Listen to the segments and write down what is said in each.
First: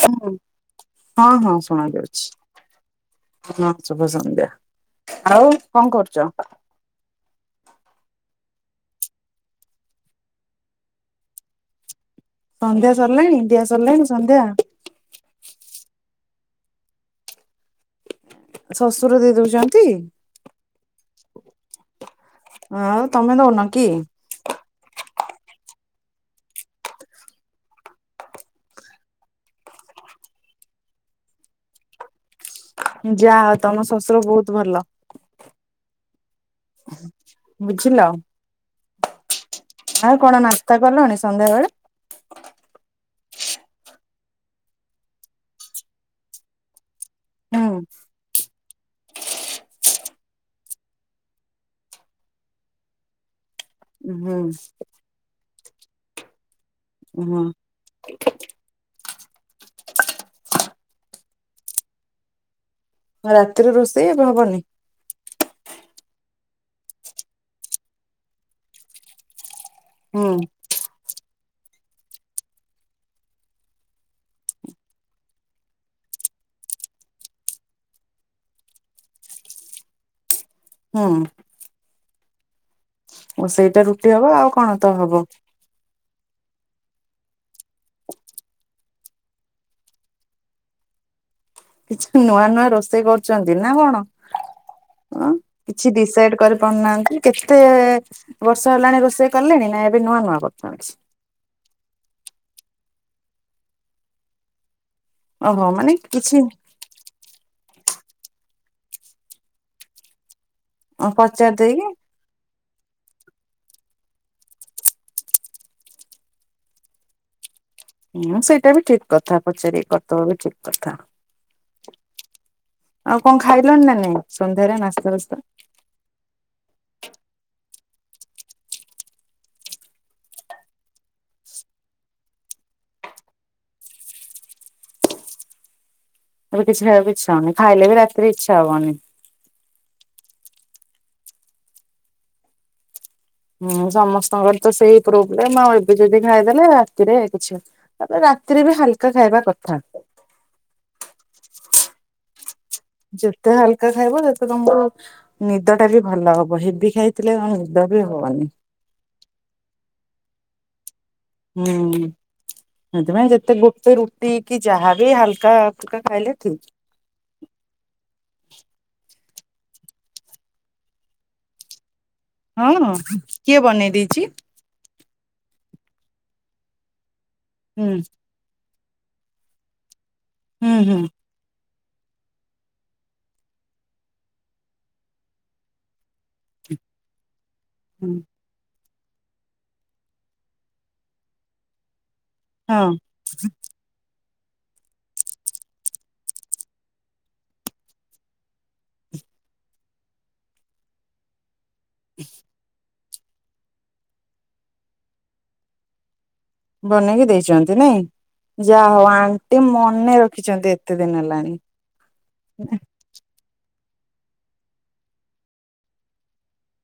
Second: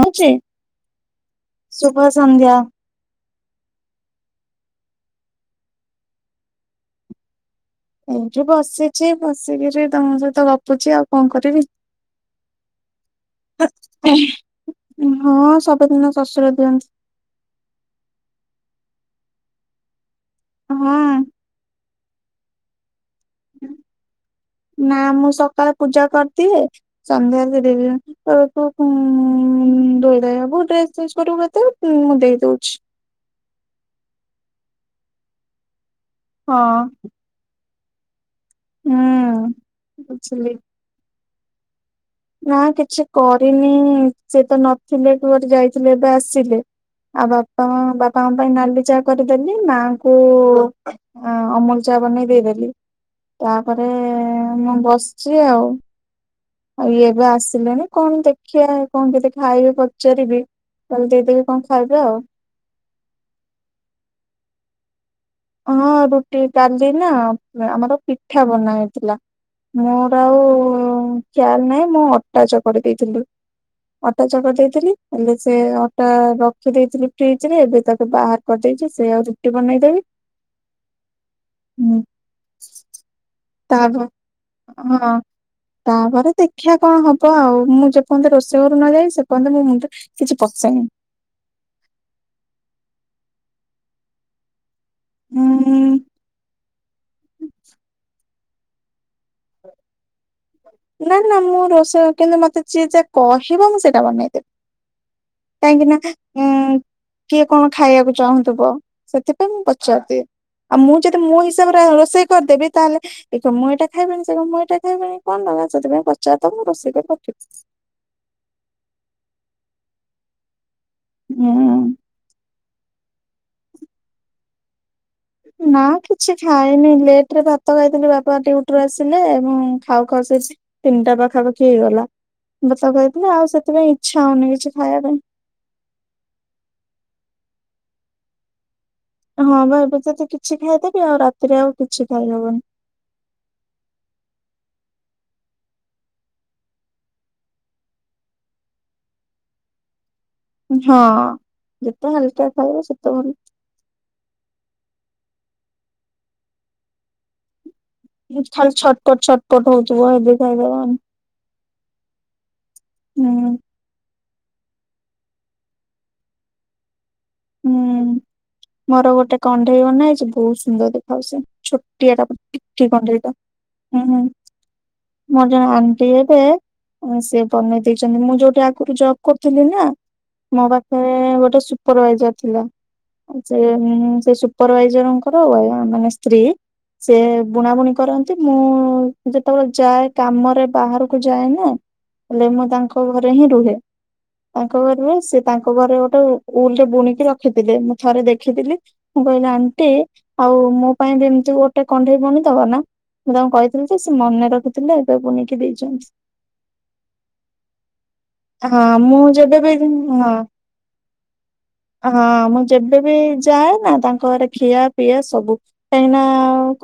ହଁ ହଁ ହଁ ଶୁଭ ଶୁଣାଯାଉଛି। ସନ୍ଧ୍ୟା। ହଁ ଶୁଭ ସନ୍ଧ୍ୟା ଆଉ କଣ କରୁଛ? ଏଇଠି ବସିଛି ବସିକିରି ତମ ସହିତ ଗପୁଛି ଆଉ କଣ କରିବି। ସନ୍ଧ୍ୟା ସରିଲାଣି ଦିଆ ସରିଲାଣି ସନ୍ଧ୍ୟା? ହଁ ସବୁଦିନ ଶଶୁର ଦିଅନ୍ତି। ଶଶୁର ଦେଇ ଦଉଛନ୍ତି? ହଁ। ଆଉ ତମେ ଦଉନ କି? ନା ମୁଁ ସକାଳେ ପୂଜା କରିଦିଏ ସନ୍ଧ୍ୟା ସେ ଦେଇଦିୟନ୍ତି। କହିବେ ତୁ ଧୋଇ ଧାଇ ଉଁ ଡ୍ରେସ ଚେଞ୍ଜ କରିବୁ କେତେବେଳେ ମୁଁ ଦେଇଦଉଛି। ଯାହାହଉ ତମ ଶଶୁର ବହୁତ ଭଲ। ହଁ। ବୁଝିଲ। ହୁଁ। ଆଉ କଣ ବୁଝିଲି। ନାସ୍ତା କଲଣି ସନ୍ଧ୍ୟାବେଳେ? ନା କିଛି କରିନି ସେ ତ ନଥିଲେ କୁଆଡେ ଯାଇଥିଲେ ଏବେ ଆସିଲେ ଆଉ ବାପା ହୁଁ ବାପାଙ୍କ ପାଇଁ ନାଲି ଚାହା କରିଦେଲି ମାଙ୍କୁ ଆ ଅମୁଳ ଚା ବନେଇ ଦେଇଦେଲି ତାପରେ ହୁଁ ମୁଁ ବସିଛି ଆଉ ଆଉ ଇଏ ଏବେ ହୁଁ ଆସିଲେଣି କଣ ଦେ ଖିଆ କଣ କେତେ ଖାଇବେ ପଚାରିବି, ତାହଲେ ଦେଇଦେବି କଣ ଖାଇବେ ଆଉ। ରାତିରେ ରୋଷେଇ ଏବେ ହବନି? ହଁ ରୁଟି, କଲି ନା ଆମର ପିଠା ବନା ହେଇଥିଲା। ମୋର ହୁଁ ଆଉ ଖିଆଲ୍ ନାହିଁ, ମୁଁ ଅଟା ଚକଟି ଦେଇଥିଲି। ଅଟା ଚକଟି ଦେଇଥିଲି, ହେଲେ ସେ ଅଟା ରଖିଦେଇଥିଲି ଫ୍ରିଜରେ ଏବେ ତାକୁ ବାହାର କରଦେଇଛି ସେଆକୁ ରୁଟି ବନେଇଦେବି। ହୁଁ ହୁଁ ଓ ସେଇଟା ତାପ ରୁଟି ହବ, ଆଉ କଣ ତ ହଁ ହବ? ତାପରେ ଦେଖିଆ କଣ ହବ ଆଉ। ମୁଁ ଯେପନ୍ଦେ ରୋଷେଇ ଘରୁକୁ ନ ଯାଇଛି ସେପନ୍ଦେ ମୋ ମୁଣ୍ଡ କିଛି ପସେନି। କିଛି ନୂଆ ନୂଆ ରୋଷେଇ କରୁଛନ୍ତି ନା କଣ? ଅ ଉଁ କିଛି ଡିସାଇଡ କରି ପାରୁନାହାନ୍ତି କେତେ ବର୍ଷ ହେଲାଣି ରୋଷେଇ କଲେଣି, ନା ଏବେ ନୂଆ ନୂଆ କରୁଛନ୍ତି? ନା ନା ମୁଁ ରୋଷେଇ, କିନ୍ତୁ ମତେ ଯିଏ ଯା କହିବ ମୁଁ ସେଇଟା ବନେଇଦେବି। ଓହୋ ମାନେ କାଇଁକିନା କିଛି ଉଁ କିଏ କଣ ଖାଇବାକୁ ଚାହୁଁଥିବ, ସେଥିପାଇଁ ମୁଁ ପଚାରିଦିଏ। ଆଉ ମୁଁ ଯଦି ମୋ ପଚାରି ହିସାବରେ ଦେଇକି ରୋଷେଇ କରିଦେବି, ତାହେଲେ ଇଏ କହିବ ମୁଁ ଏଇଟା ଖାଇବିନି ସେ କହିବ ମୁଁ ଏଇଟା ଖାଇବିନି। କଣ ଦକାର ସେଥିପାଇଁ ପଚାରଦବ ରୋଷେଇ କରିି ରଖିବି। ହୁଁ ସେଇଟା ବି ଠିକ୍ କଥା, ପଚାରିକି କରିଦବା ବି ଠିକ୍ କଥା। ହୁଁ ଆଉ କଣ ଖାଇଲଣି ନା ନାଇଁ, ସନ୍ଧ୍ୟାରେ ନାସ୍ତା ଫାସ୍ତା? ନା କିଛି ଖାଇନି ଲେଟ ରେ ଭାତ ଖାଇଥିଲି, ବାପା ଡ଼ିଉଟି ଆସିଲେ ଏବଂ ଖାଉ ଖାଉ ସେ ତିନିଟା ପାଖାପାଖି ହେଇଗଲା। ଭାତ ଖାଇଥିଲି ଆଉ ସେଥିପାଇଁ ଇଚ୍ଛା ହଉନି କିଛି ଖାଇବା ପାଇଁ। ଏବେ କିଛି ଖବାକୁ ଇଚ୍ଛା ହଉନି ଖାଇଲେ ବି ରାତିରେ ଇଚ୍ଛା ହବନି। ହଁ ବା ଏବେ ଯଦି କିଛି ଖାଇଦେବି ଆଉ ରାତିରେ ଆଉ କିଛି ଖାଇହବନି। ହୁଁ ସମସ୍ତଙ୍କର ତ ସେଇ ପ୍ରୋବଲମ୍ ଆଉ, ଏବେ ଯଦି ଖାଇଦେଲେ ରାତିରେ କିଛି ତାପରେ ରାତିରେ ବି ହାଲକା ଖାଇବା କଥା। ହଁ ଯେତେ ହାଲକା ଖାଇବ ସେ ଯେତେ ହାଲକା ଖାଇବ ସେତେ ତମକୁ ନିଦ ଟା ବି ଭଲ ହବ। ହେବି ଖାଇଥିଲେ [unintelligible] ଦେବେ ହୋ ଖାଲି ଛଟପଟ ଛଟପଟ ହଉଥିବ ଏବେ ଖାଇବା ହୁଁ, ସେଥିପାଇଁ ହୁଁ ଯେତେ ଗୋଟେ ରୁ ଟି କି ଯାହା ବି ହାଲକା ଫଲକା ଖାଇଲେ ଠିକ। ହୁଁ ମୋର ଗୋଟେ କଣ୍ଢେଇ ବନାହେଇଚି, ବହୁତ ସୁନ୍ଦର ଦେଖାହଉଚି ସେ ଛୋଟିଆ ଟା ପୁ ହଁ, କିଏ ବନେଇ ଦେଇଛି? ମୋର ଜଣେ ଆଣ୍ଟି ଏବେ ସେ ବନେଇ ହୁଁ ଦେଇଛନ୍ତି। ମୁଁ ଯୋଉଠି ଆ ଗୁରୁ ଜବ କରୁଥିଲି ନା ମୋ ହୁଁ ହୁଁ ପାଖରେ ଗୋଟେ ସୁପରଭାଇଜର ଥିଲା। ସେ ଉଁ ସେ ସୁପରଭାଇଜରଙ୍କର ଏ ମାନେ ସ୍ତ୍ରୀ ସେ ବୁଣାବୁଣି ହୁଁ କରନ୍ତି। ମୁଁ ଯେତେବେଳେ ଯାଏ କାମରେ ବାହାରକୁ ଯାଏ ନା ହେଲେ ମୁଁ ହଁ ତାଙ୍କ ଘରେ ହିଁ ରୁହେ। ତାଙ୍କ ଘରେ ରୁଏ, ସେ ତାଙ୍କ ଘରେ ଗୋଟେ ଉ ଉଲରେ ବୁଣି ଟି ରଖିଥିଲେ। ମୁଁ ଥରେ ଦେଖିଥିଲି, ମୁଁ କହିଲି ଆଣ୍ଟି ଆଉ ମୋ ପାଇଁ ବି ଏମତି ଗୋ ଗୋଟେ କଣ୍ଢେଇ ବୁଣିଦବ ନା ମୁଁ ତାଙ୍କୁ କହିଥିଲି ଯେ ସେ ମନେ ରଖିଥିଲେ ଏବେ ବୁଣିକି ଦେଇଛନ୍ତି। ବନେଇକି ଦେଇଛନ୍ତି ନାଇଁ ହଁ ଯାହା ହଉ ମୁଁ ଆଣ୍ଟି ଯେବେବି ମନେ ହଁ ରଖିଛନ୍ତି ଏ କେତେ ଦିନ ହେଲାଣି? ହଁ ମୁଁ ଯେବେ ବି ଯାଏ ନା ତାଙ୍କ ଘରେ ଖିଆ ପିଆ ସବୁ କାହିଁକିନା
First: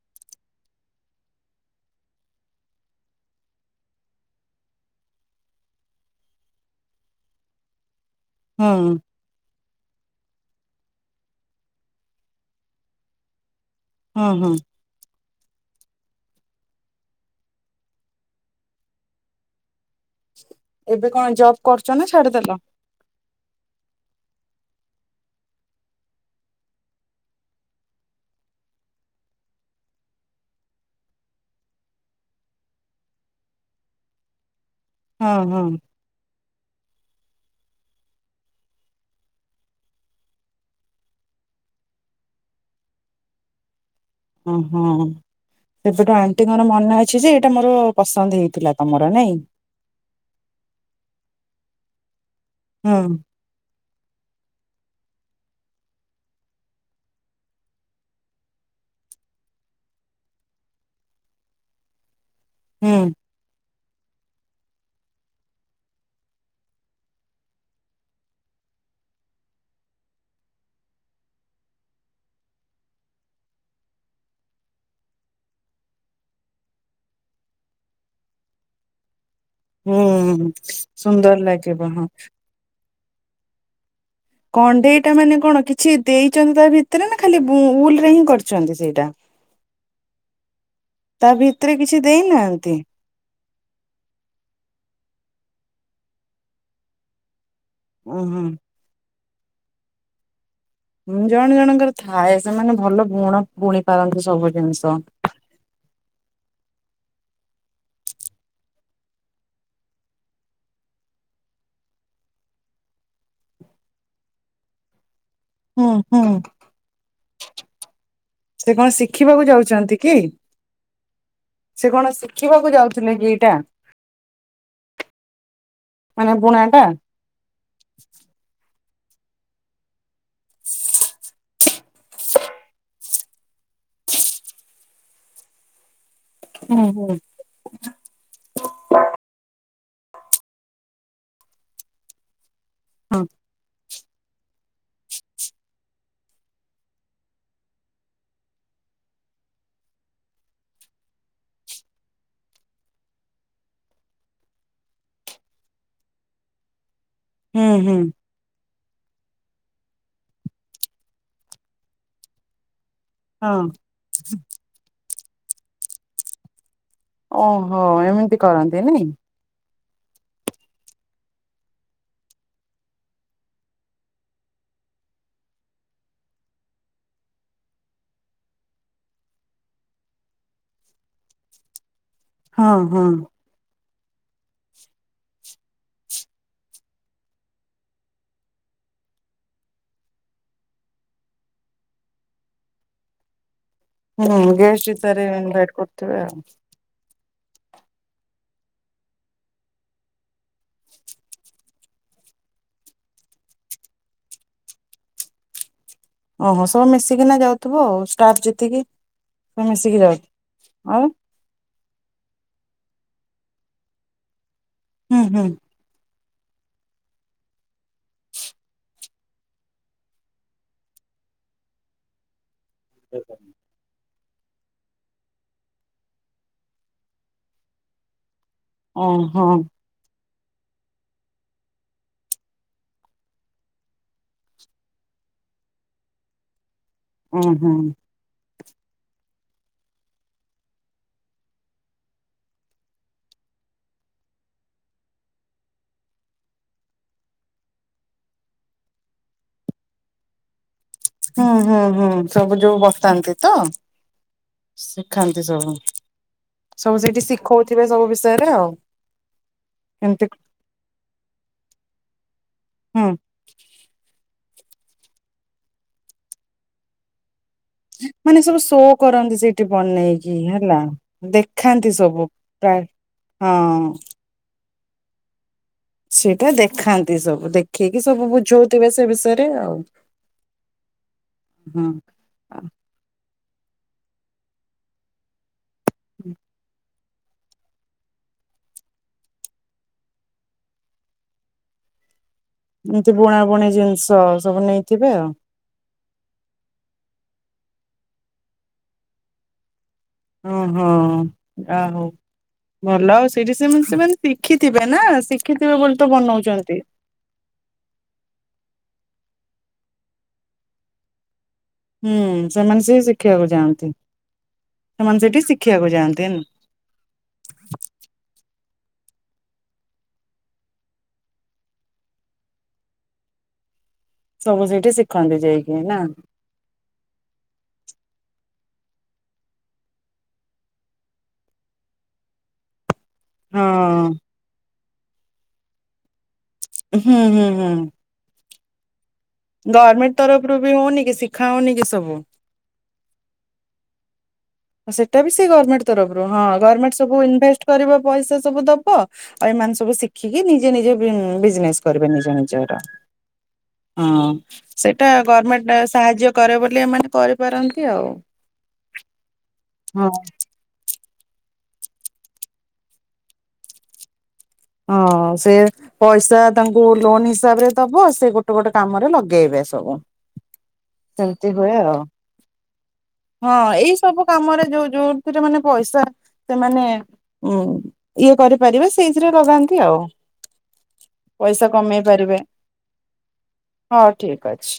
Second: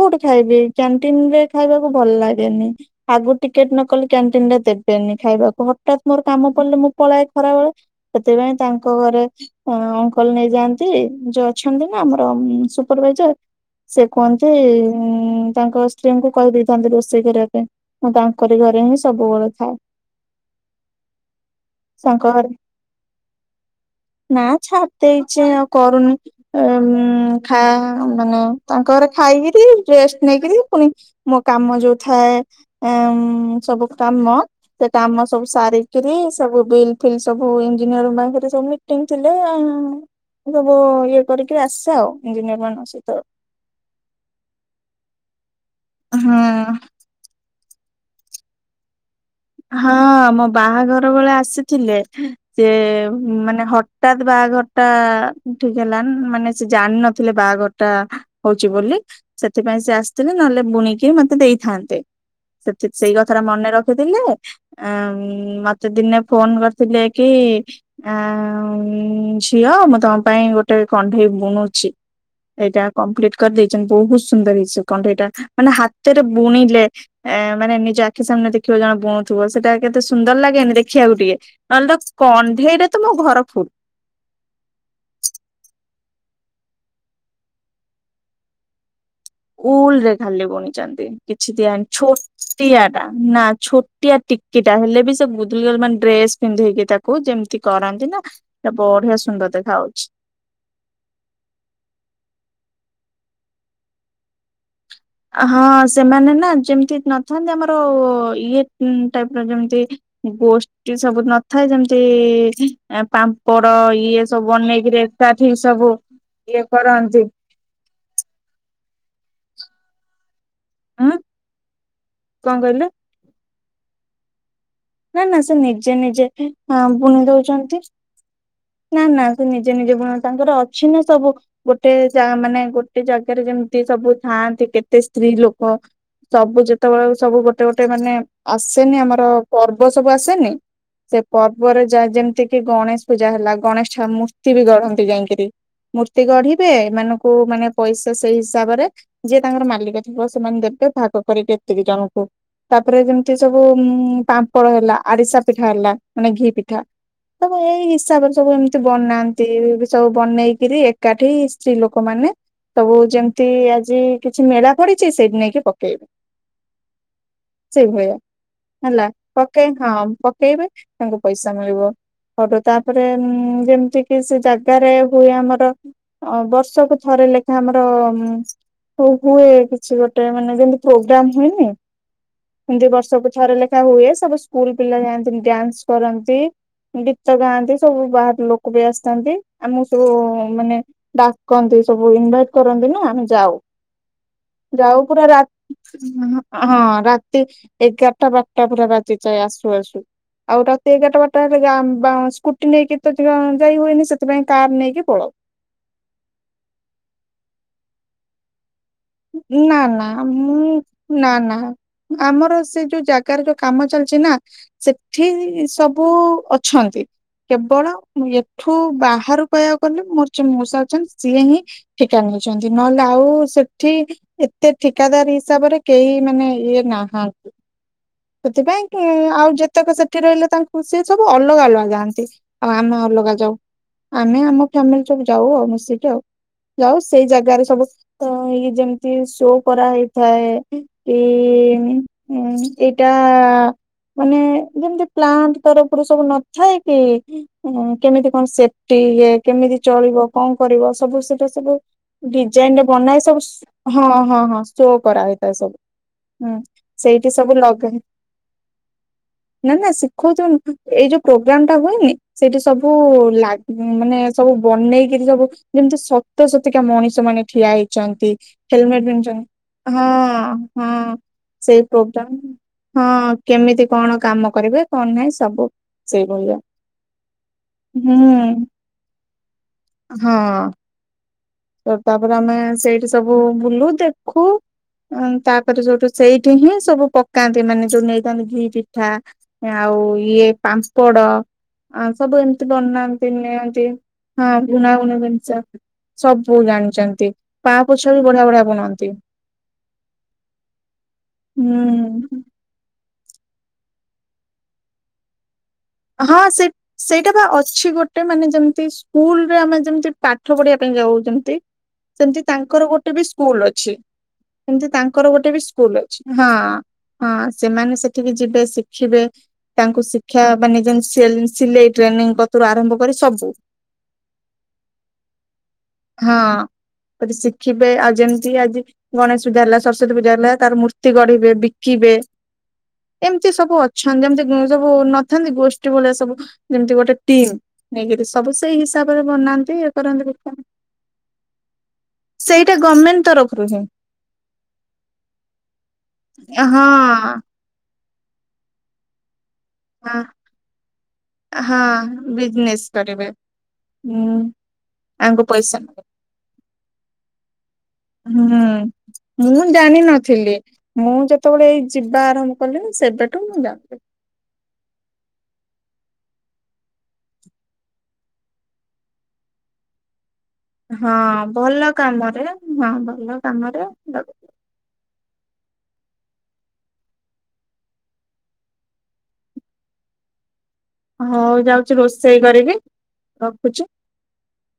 କୋଉଠି ଖାଇବି କ୍ୟାଣ୍ଟିନରେ ଖାଇବାକୁ ଭଲ ଲାଗେନି। ଆଗରୁ ଟିକେଟ ନ କଲେ କ୍ୟାଣ୍ଟିନରେ ଦେବେନି ଖାଇବାକୁ ହଠତ୍ ମୋର କାମ ପଡିଲେ ମୁଁ ପଳାଏ ଖରାବେଳେ ସେଥିପାଇଁ ହୁଁ ତାଙ୍କ ଘରେ ଉଁ ଅଙ୍କଲ ନେଇଯାଆନ୍ତି ଯୋଉ ଅଛନ୍ତି ନା ଆମର ସୁପରଭାଇଜର ସେ ହୁଁ କୁହନ୍ତି ହୁଁ ଉଁ ତାଙ୍କ ସ୍ତ୍ ସ୍ତ୍ରୀଙ୍କୁ କହିଦେଇଥାନ୍ତି ରୋଷେଇ କରିବା ପାଇଁ ମୁଁ ତାଙ୍କରି ଘରେ ହିଁ ସବୁବେଳେ ଖାଏ। ଏବେ କଣ ଜବ୍ କରୁଛ ନା ତାଙ୍କ ଘରେ ଛାଡିଦେଲ? ନା ଛାଡି ଦେଇଚି ଆଉ କରୁନି। ଅ ଉଁ ଖା ମାନେ ତାଙ୍କ ଘରେ ଖାଇକିରି ରେଷ୍ଟ ନେଇକିରି ପୁଣି ମୋ କାମ ଯୋଉ ଥାଏ ଏମ୍ ସବୁ କାମ ସେ କାମ ହଁ ସବୁ ହଁ ସାରିକିରି ସବୁ ବିଲ ଫିଲ୍ ସବୁ ଇଞ୍ଜିନିୟରଙ୍କ ପାଖରେ ସବମିଟ ମିଟିଂ ଥିଲେ ଆଉ ସବୁ ଇଏ କରିକି ଆସେ ଆଉ ଇଞ୍ଜିନିୟରମାନଙ୍କ ସହିତ। ଉଁ ହୁଁ ସେବେଠୁ ଆଣ୍ଟିଙ୍କର ହଁ ମନେ ଅ ଅଛି ଯେ ଏଇଟା ମୋର ପସନ୍ଦ ହେଇଥିଲା ତମର ନାଇଁ। ହଁ ମୋ ବାହାଘର ବେଳେ ଆସିଥିଲେ ଯେ ହୁଁ ମାନେ ହଠ ଠାତ୍ ବାହାଘର ଟା ଠିକ ହେଲା ନ ମାନେ ସେ ଜାଣିନଥିଲେ ବାହାଘର ଟା ହଉଛି ବୋଲି ସେଥିପାଇଁ ସେ ଆସିଥିଲେ ନହେଲେ ବୁଣିକି ମତେ ଦେଇଥାନ୍ତେ। ସେଥି ହୁଁ ସେଇ କଥା ଟା ମନେ ରଖିଥିଲେ ଉମ୍ ମତେ ଦିନେ ଫୋନ କରିଥିଲେ କି ଆ ଉଁ ଝିଅ ମୁଁ ତମ ପାଇଁ ଗୋଟେ କଣ୍ଢେଇ ବୁଣୁଛି। ଏଇଟା କମ୍ପ୍ଲିଟ କରିଦେଇଛନ୍ତି ବହୁତ ସୁନ୍ଦର ହେଇଚି ସେ କଣ୍ଢେଇଟା ମାନେ ହାତରେ ବୁଣିଲେ ଏ ମାନେ ନିଜ ଆଖି ସାମ୍ନାରେ ଦେଖିବ ଜଣେ [unintelligible] ଥୁବ ସେଟା କେତେ ସୁନ୍ଦର ହୁଁ ଲାଗେନି ଦେଖିବାକୁ ସୁନ୍ଦର ଟିକେ ଲାଗିବ ନହେଲେ ହଁ ତ କଣ୍ଢେଇରେ ତ ମୋ ଘର ଫୁଲ୍। କଣ୍ଢେଇଟା ମାନେ କଣ କିଛି ଦେଇଛନ୍ତି ତା ଭିତରେ ନା ଖାଲି ବୁଁ ଉଲ ରେ ହିଁ କରିଛନ୍ତି ସେଇଟା? ଉଲ ରେ ଖାଲି ବୁଣିଚନ୍ତି ତା କିଛି ଦିଆ ଭିତରେ ହେଇନି ଦେଇନାହାନ୍ତି ଛୋଟିଆ ନା ଛୋଟିଆ ଟିକିଟା ହେଲେ ବି ସେ ଗୁଦୁଲଗାଦୁଲ ମାନେ ଡ୍ରେସ ପିନ୍ଧେଇକି ତାକୁ ଯେମିତି କରନ୍ତି ନା ଓହୋ ସେ ବଢିଆ ସୁନ୍ଦର ଦେଖାହଉଛି। ଜଣେ ଜଣଙ୍କର ଥାଏ ସେମାନେ ଭଲ ବୁଣ ବୁଣି ପାରନ୍ତି ସବୁ ଜିନିଷ। ହଁ ସେମାନେ ନା ଯେମିତି ନଥାନ୍ତି ଆମର ଇଏ ଟାଇପ ର ଯେମିତି ବୋଷ୍ ଇଏ ସବୁ ନଥାଏ ଯେମିତି ପାମ୍ପଡ଼ ଇଏ ସବୁ ବନେଇକିରି [unintelligible] ସବୁ ହୁଁ ହୁଁ। ଇଏ କରନ୍ତି। ସେ କଣ ଶିଖିବାକୁ ଯାଉଛନ୍ତି କି? ଉଁ ସେ କଣ ଶିଖିବାକୁ ଯାଉଥିଲେ କି ଏଇଟା। ନା ନା ସେ ନିଜେ ନିଜେ ମାନେ ବୁଣା ଆ ଟା? ବୁଣି ଦେଉଛନ୍ତି। ନା ନା ସେ ନିଜେ ନିଜେ ବୁଣନ୍ତି ତାଙ୍କର ଅଛି ନା ସବୁ ଗୋଟେ ଜା ମାନେ ଗୋଟେ ଜାଗାରେ ଯେମିତି ସବୁ ଥାଆନ୍ତି କେତେ ସ୍ତ୍ରୀ ଲୋକ ସବୁ ହୁଁ ଯେତେବେଳେକୁ ହୁଁ ସବୁ ଗୋଟେ ଗୋଟେ ମାନେ ଆସେନି ଆମର ପର୍ବ ସବୁ ଆସେନି ସେ ପର୍ବରେ ଯା ଯେମିତି କିି ଗଣେଶ ହଁ ପୂଜା ହେଲା ଗଣେଶ ଛା ମୂ ମୂର୍ତ୍ତି ବି ଗଢନ୍ତି ଯାଇଁକିରି ମୂର୍ତ୍ତି ଗଢିବେ ଏମାନଙ୍କୁ ମାନେ ପଇସା ସେଇ ହିସାବରେ ଯିଏ ତାଙ୍କର ମାଲିକ ଥିବ ସେମାନେ ଦେବେ ଭାଗ କରିବେ ଏତିକି ଜଣଙ୍କୁ। ତାପରେ ଯେମିତି ସବୁ ଉଁ ପାମ୍ପଡ଼ ହେଲା ଆରିସା ପିଠା ହେଲା ମାନେ ଘି ପିଠା ତ ହୁଁ ଏଇ ହୁଁ। ହିସାବରେ ସବୁ ଏମିତି ବନାନ୍ତି ସବୁ ବନେଇକିରି ଏକାଠି ସ୍ତ୍ରୀ ଲୋକମାନେ ସବୁ ଯେମିତି ଏମତି ହଁ ଆଜି କିଛି ମେଳା ପଡିଛି ସେଇଠି ନେଇକି ପକେଇବି। ଓହୋ ଏମିତି କରନ୍ତି ନାଇଁ। ପକେଇ ହଁ ପକେଇବେ ତାଙ୍କୁ ପଇସା ମିଳିବ। କରୁ ତାପରେ ଯେମିତି କି ସେ ଜାଗାରେ ହୁଏ ଆମର ଅ ବର୍ଷକୁ ଥରେ ଲେଖା ଆମର ହ ହୁଏ କିଛି ଗୋଟେ ମାନେ ଯେମତି ପ୍ରୋଗ୍ରାମ ହୁଏନି ହଁ ଯେମିତି ହଁ। ବର୍ଷକୁ ଥରେ ଲେଖା ହୁଏ ସବୁ ସ୍କୁଲ ପିଲା ଯାଆନ୍ତି ଡ୍ୟାନ୍ସ କରନ୍ତି। ଗୀତ ଗାଆନ୍ତି ସବୁ ବାହାର ଲୋକ ବି ଆସିଥାନ୍ତି ଆମକୁ ସବୁ ମାନେ ଡାକନ୍ତି ସବୁ ଇନଭାଇଟ କରନ୍ତି ନା ଆମେ ଯାଉ। ହୁଁ ଗେଷ୍ଟ ଯାଉ ହିସାବରେ ପୁରା ରା ଇନଭାଇଟ କରୁଥିବେ ଆଉ। ହଁ ରାତି ଏଗାରଟା ବାରଟା ପୁରା ବାଜିଯାଏ ଆସୁ ଆସୁ। ଆଉ ରାତି ଏଗାରଟା ବାରଟା ହେଲେ ଗାଁ ସ୍କୁଟି ନେଇକି ତ ଯାଇ ହୁଏନି ସେଥିପାଇଁ କାର ନେଇକି ପଳାଉ। ଓହୋ ସବୁ ମିଶିକିନା ଯାଉଥିବ ଆଉ ଷ୍ଟାଫ୍ ଯେତିକି ସବୁ ନା ମିଶିକି ନା ଯାଉ ମୁଁ ଆଉ। ନା ନା। ଆମର ସେ ଯୋଉ ଜାଗାରେ ଯୋଉ କାମ ଚାଲିଛି ନା ହୁଁ ସେଠି ହୁଁ। ସବୁ ଅଛନ୍ତି। କେବଳ ଏଠୁ ବାହାରୁ କହିବା କୁ ଗଲେ ମୋର ଯେ ମଉସା ଅଛନ୍ତି ସିଏ ହିଁ ଠିକା ନେଇଛନ୍ତି ନହେଲେ ଆଉ ସେ ଠି ଏତେ ଠିକାଦାର ହିସାବରେ କେହି ମାନେ ଇଏ ନାହାନ୍ତି। ସେଥିପାଇଁ କି ଓହୋ ଆଉ ଯେତେକ ସେ ଠି ରହିଲେ ତାଙ୍କୁ ସିଏ ସବୁ ଅଲଗା ଅଲଗା ଯାଆନ୍ତି ଆଉ ଆମେ ଅଲଗା ଯାଉ। ଆମେ ଆମ ଫ୍ୟାମିଲି ସବୁ ଯାଉ ଆଉ ମିଶିକି ଆଉ ଯାଉ ସେଇ ଉଁ ଜାଗାରେ ହୁଁ ସବୁ ତ ଇଏ ଯେମିତି ଶୋ କରାହେଇଥାଏ କି ଉ। ଏଇଟା ମାନେ ଯେମିତି ପ୍ଲାଣ୍ଟ ତରଫରୁ ସବୁ ନଥାଏ କି, ହଁ, କେମିତି କଣ ସେଫ୍ଟିରେ କେମିତି ଚଳିବ କଣ କରିବ। ସବୁ ସେଟା ହୁଁ ସବୁ ହୁଁ ହୁଁ ସବୁ ଯୋଉ ଡିଜାଇନରେ ବନାଏ ବତାନ୍ତି ସବୁ ତ? ହଁ ହଁ ହଁ ସୋ କରାହେଇଥାଏ ସବୁ। ହୁଁ ସେଇଠି ସବୁ ଲଗେଇ ସେ ସବୁ ବିଷୟରେ ଆଉ। ନା ନା କେମତି ଶିଖଉଥିବ ଏଇ ଯୋଉ ପ୍ରୋଗ୍ରାମ ଟା ହୁଏନି ସେଇଠି ସବୁ ହୁଁ ଲାଗେ ହୁଁ, ମାନେ ସବୁ ବନେଇକିରି ସବୁ ଯେମିତି ସତ ସତିକା ମଣିଷ ମାନେ ଠିଆ ହେଇ ଛନ୍ତି, ମାନେ ସବୁ ଶୋ ହେଲମେଟ କରନ୍ତି ପିନ୍ଧିଛନ୍ତି, ସେଇଠି ହଁ ବନେଇକି ହେଲା ହଁ ସେଇ ଦେଖାନ୍ତି ସବୁ ପ୍ରୋଗ୍ରାମ ପ୍ରାୟ ହଁ ହଁ କେମିତି ହଁ କଣ କାମ କରିବେ କଣ ନାହିଁ ସବୁ। ସେଇଟା ସେଇଭଳିଆ ଦେଖାନ୍ତି ସବୁ, ଦେଖେଇକି ସବୁ ହୁଁ ବୁଝଉଥିବେ ସେ ବିଷୟରେ ଆଉ। ହଁ ହଁ ତାପରେ ଆମେ ସେଇଠି ସବୁ ବୁଲୁ ଦେଖୁ। ତାପରେ ସେଉଠୁ ସେଇଠି ହିଁ ସବୁ ପ କାନ୍ତି ମାନେ ଯୋଉ ନେଇଥାନ୍ତି ଘି ପିଠା ଆଉ ଇଏ ପାମ୍ପଡ। ଆ ସବୁ ଏମିତି ବନାନ୍ତି ବୁଣା ବୁଣି ନିଅନ୍ତି, ଜିନିଷ ହଁ ସବୁ ବୁଣା ନେଇଥିବେ ବୁଣି ଆଉ ଜିନିଷ। ସବୁ ଜାଣିଛନ୍ତି, ପା ପୋଛା ବି ବଢିଆ ବଢିଆ ବୁଣନ୍ତି। ହଁ ହଁ, ଯାହା ହଉ। ହୁଁ ଭଲ ଆଉ ସେଇଠି ସେମାନେ ସେମାନେ ଶିଖିଥିବେ ନା ଶିଖିଥିବେ ବୋଲି ତ ହଁ ସେ ବନଉଛନ୍ତି ସେଇଟା ବା ଅଛି ଗୋଟେ ମାନେ ଯେମିତି ସ୍କୁଲରେ ଆମେ ଯେମିତି ପାଠ ପଢିବା ପାଇଁ ଯାଉ ଯେମତି ହୁଁ ସେମିତି ସେମାନେ ତାଙ୍କର ସେ ଗୋଟେ ବି ଶିଖିବାକୁ ସ୍କୁଲ ଯାଆନ୍ତି ଅଛି। ସେମତି ସେମାନେ ତାଙ୍କର ସେଇଠି ଗୋଟେ ବି ଶିଖିବାକୁ ସ୍କୁଲ ଅଛି, ଯାଆନ୍ତି ନା ହଁ। ହଁ ସେମାନେ ସେଠିକି ଯିବେ, ଶିଖିବେ ତାଙ୍କୁ ଶିକ୍ଷା ମାନେ ଯେମିତି ସେଲ୍ ସିଲେଇ ଟ୍ରେନିଙ୍ଗ କତରୁ ଆରମ୍ଭ କରି ସବୁ ସବୁ ସେଇଠି ଶିଖନ୍ତି ଯାଇକି ନା? ହଁ ସେଠି ଶିଖିବେ ଆଉ ଯେମିତି ଆଜି ଗଣେଶ ପୂଜା ହେଲା, ସରସ୍ଵତୀ ପୂଜା ହେଲା ତାର ମୂର୍ତ୍ତି ଗଢ଼ିବେ ବିକିବେ। ଏମିତି ସବୁ ହଁ ଅଛନ୍ତି ଯେମିତି ସବୁ ନଥାନ୍ତି ଗୋଷ୍ଠୀ ଭଳିଆ ସବୁ ଯେମିତି ହୁଁ ଗୋଟେ ହୁଁ ଟିମ୍ ନେଇକିରି ସବୁ ସେଇ ହିସାବରେ ବନା ଗଭର୍ଣ୍ଣମେଣ୍ଟ ତରଫରୁ ବି ହଉନି କି ଶିଖା ହଉନି କି ସବୁ। ସେଇଟା ଗଭର୍ଣ୍ଣମେଣ୍ଟ ତରଫରୁ ହିଁ। ହ ସେଟାବି ସେହି ଗଭର୍ନମେଣ୍ଟ ତରଫରୁ। ହଁ ଗଭର୍ନମେଣ୍ଟ ସବୁ ଇନଭେଷ୍ଟ୍ କରିବ ପଇସା ସବୁ ଦବ। ଆଉ ଏମାନେ ସବୁ ସବୁ ଶିଖିକି ନିଜେ ନିଜେ ହଁ ବିଜନେସ୍ କରିବେ ନିଜ ନିଜର। ବିଜନେସ୍ କରିବେ ହୁଁ ହଁ ସେଇଟା ଆଙ୍କୁ ଗଭର୍ଣମେଣ୍ଟ ପଇସା ସାହାଯ୍ୟ କରେ ବୋଲି ଏମାନେ କରିପାରନ୍ତି ଆଉ। ହୁଁ ମୁଁ ହଁ ଜାଣିନଥିଲି। ମୁଁ ଯେତେବେଳେ ଏଇ ଯିବା ଆରମ୍ଭ କଲି ସେବେଠୁ ମୁଁ ଜାଣିଲି। ହଁ ସେ ପଇସା ତାଙ୍କୁ ଲୋନ ହିସାବରେ ଦବ ସେ ଗୋଟେ ଗୋଟେ କାମରେ ଲଗେଇବେ ସବୁ। ହଁ ସେମିତି ହୁଏ ଭଲ ଆଉ। କାମରେ ହଁ ଭଲ ହଁ କାମରେ ଏଇ ସବୁ କାମରେ ଯୋଉ ଯୋଉ ସେଟା ମାନେ ପଇସା ସେମାନେ ଉଁ ଇଏ କରିପାରିବେ ସେଇ ସେଇଥିରେ ଲଗାନ୍ତି ଆଉ। ହଁ ପଇସା ଯାଉଛି କମେଇ ରୋଷେଇ ପାରିବେ କରିବି, ରଖୁଛି। [inaudible] ହଉ ଠିକ ଅଛି।